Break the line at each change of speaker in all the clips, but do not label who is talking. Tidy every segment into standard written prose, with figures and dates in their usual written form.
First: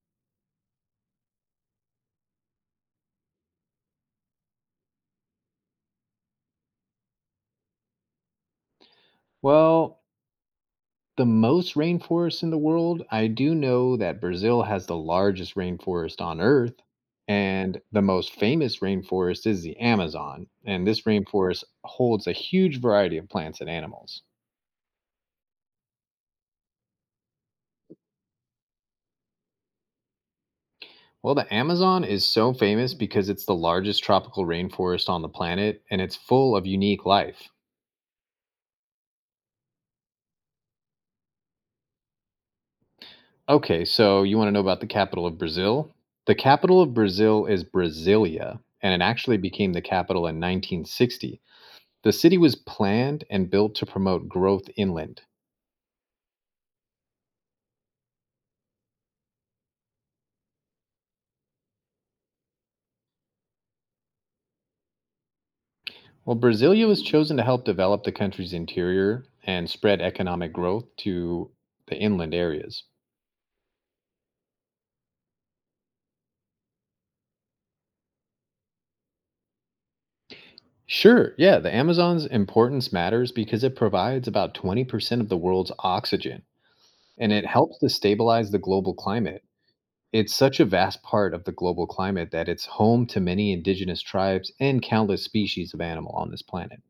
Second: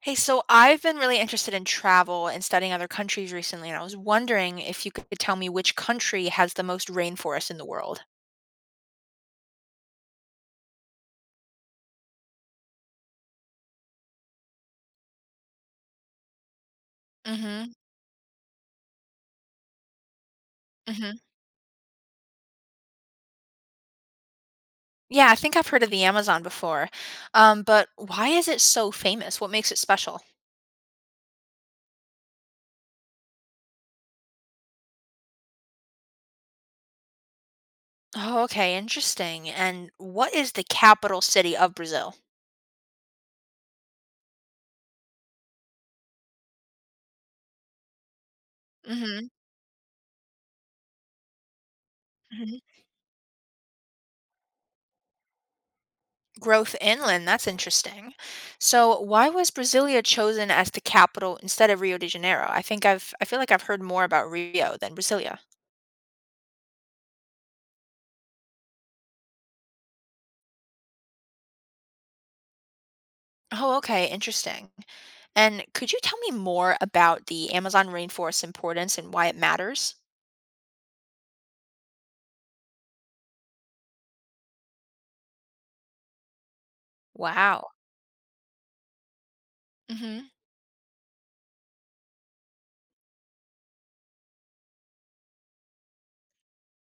Hey, so I've been really interested in travel and studying other countries recently, and I was wondering if you could tell me which country has the most rainforest in the world.
Well, the most rainforests in the world, I do know that Brazil has the largest rainforest on Earth.
Mm-hmm.
And the most famous rainforest is the Amazon. And this
Mm-hmm.
rainforest holds a huge variety of plants and animals.
Yeah, I think I've heard of the Amazon before. But why is it so famous? What makes it special?
Well, the Amazon is so famous because it's the largest tropical rainforest on the planet and it's full of unique life.
Oh, okay, interesting. And what is the capital city of Brazil?
Okay, so you want to know about the capital of Brazil? The capital of Brazil is Brasilia, and it
Mm-hmm.
actually became the capital in 1960. The city was
Hmm.
planned and built to promote growth inland.
Growth Inland, that's interesting. So why was Brasilia chosen as the capital instead of Rio de Janeiro? I feel like I've heard more about Rio than Brasilia.
While Brasilia was chosen to help develop the country's interior and spread economic growth to the inland areas.
Oh, okay, interesting. And could you tell me more about the Amazon rainforest's importance and why it matters?
Sure, yeah, the Amazon's importance matters because it provides about 20% of the world's oxygen and it
Wow.
helps to stabilize the global climate.
Hmm.
It's such a vast part of the global climate that it's home to many indigenous tribes and countless species of animal on this planet.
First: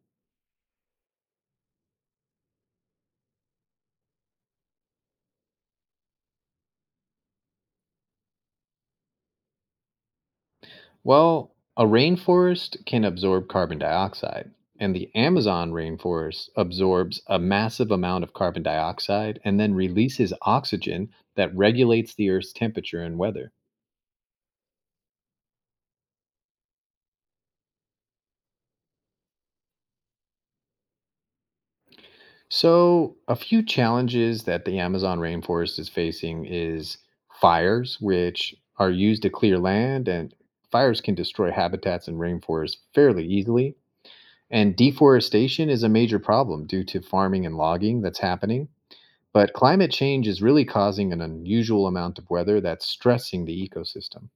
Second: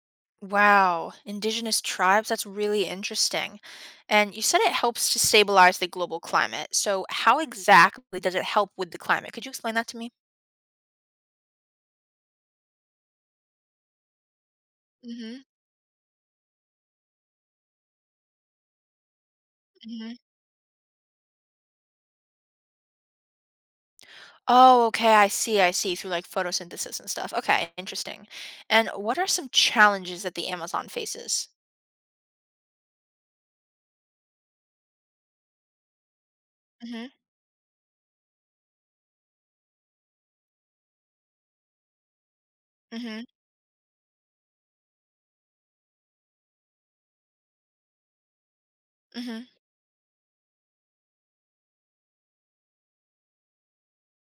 Wow, indigenous tribes, that's really interesting. And you said it helps to stabilize the global climate. So, how exactly does it help with the climate? Could you explain that to me?
Well, a rainforest can absorb carbon dioxide, and the
Hmm.
Amazon rainforest absorbs a massive amount of carbon dioxide and then
Hmm.
releases oxygen that regulates the Earth's temperature and weather.
Oh, okay, I see, through like photosynthesis and stuff. Okay, interesting. And what are some challenges that the Amazon faces?
So, a few challenges that the Amazon rainforest is facing is
Hmm.
fires, which are used to clear land, and fires can destroy habitats and rainforests
Hmm.
fairly easily. And deforestation is a major problem due to farming and logging that's happening.
Hmm.
But climate change is really causing an unusual amount of weather that's stressing the ecosystem.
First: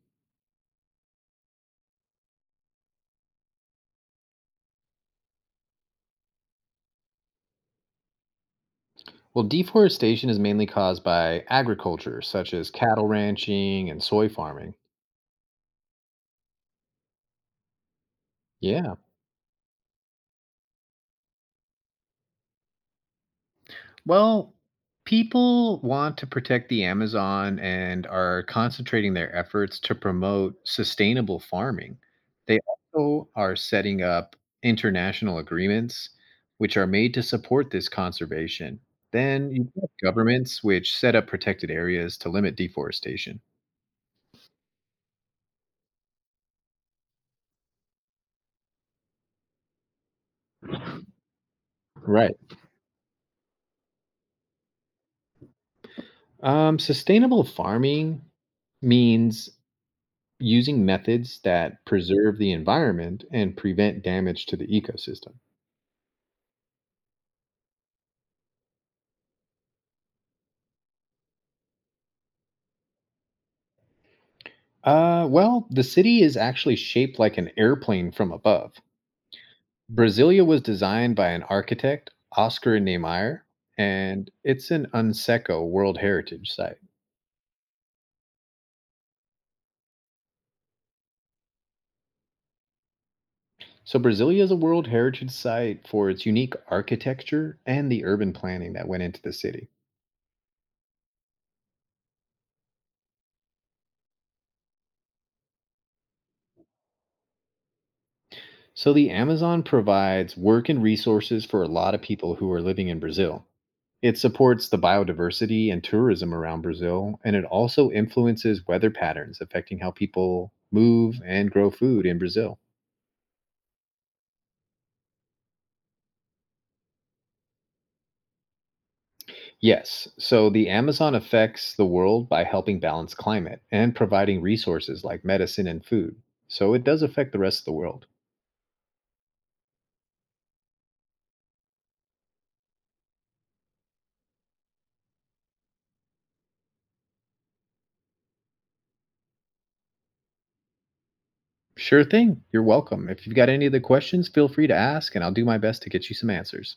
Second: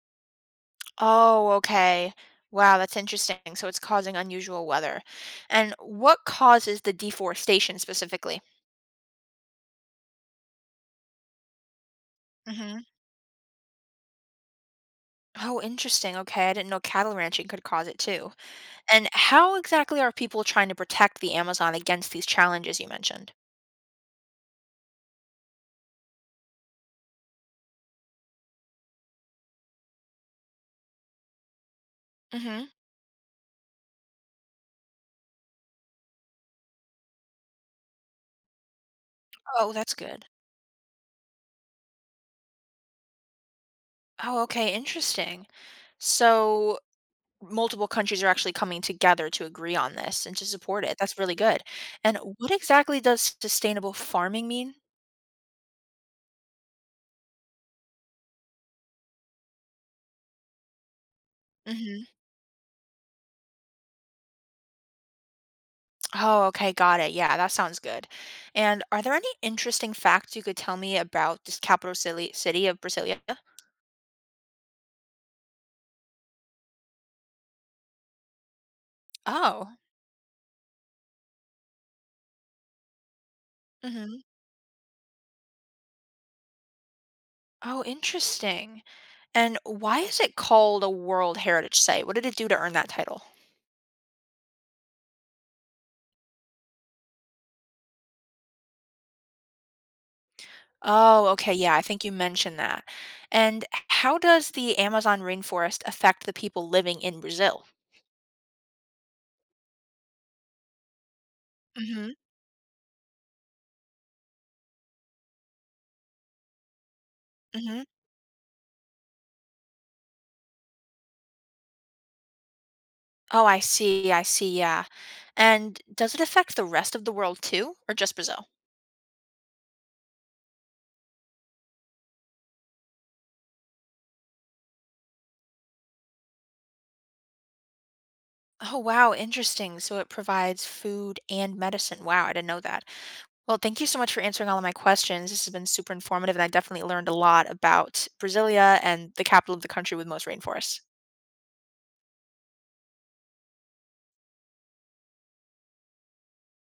Oh, okay. Wow, that's interesting. So it's causing unusual weather. And what causes the deforestation specifically?
Well, deforestation is mainly caused by agriculture, such as
Hmm.
cattle ranching and soy farming.
Oh, interesting. Okay, I didn't know cattle ranching could cause it too.
Yeah.
And how exactly are people trying to protect the Amazon against these challenges you mentioned?
Well, people want to protect the Amazon and are concentrating their efforts to promote sustainable farming. They
Hmm.
also are setting up international agreements, which are made to support this conservation. Then you
Oh,
have
that's good.
governments which set up protected areas to limit deforestation.
Oh, okay, interesting. So multiple countries are actually coming together to agree on this and to support it. That's really good. And
Right.
what exactly does sustainable farming mean?
Sustainable farming means using methods that
Hmm.
preserve the environment and prevent damage to the ecosystem.
Oh, okay, got it. Yeah, that sounds good. And are there any interesting facts you could tell me about this capital city, city of Brasilia?
Well, the city is actually shaped like an airplane from above.
Oh.
Brasilia was designed by an architect, Oscar Niemeyer,
Hmm.
and it's an UNESCO World Heritage Site.
Oh, interesting. And why is it called a World Heritage Site? What did it do to earn that title?
So, Brasilia is a World Heritage Site for its unique architecture and the urban planning that went into the city.
Oh, okay, yeah, I think you mentioned that. And how does the Amazon rainforest affect the people living in Brazil?
So the Amazon provides work and resources for a lot of
Mm-hmm.
people who are living in Brazil. It supports the biodiversity and tourism around Brazil, and it
Mm-hmm.
also influences weather patterns affecting how people move and grow food in Brazil.
Oh, I see, yeah. And does it affect the rest of the world too, or just Brazil?
Yes, so the Amazon affects the world by helping balance climate and providing resources like medicine and food. So it does affect the rest of the world.
Oh, wow, interesting. So it provides food and medicine. Wow, I didn't know that. Well, thank you so much for answering all of my questions. This has been super informative, and I definitely learned a lot about Brasilia and the capital of the country with most rainforests.
Sure thing. You're welcome. If you've got any other questions, feel free to ask, and I'll do my best to get you some answers.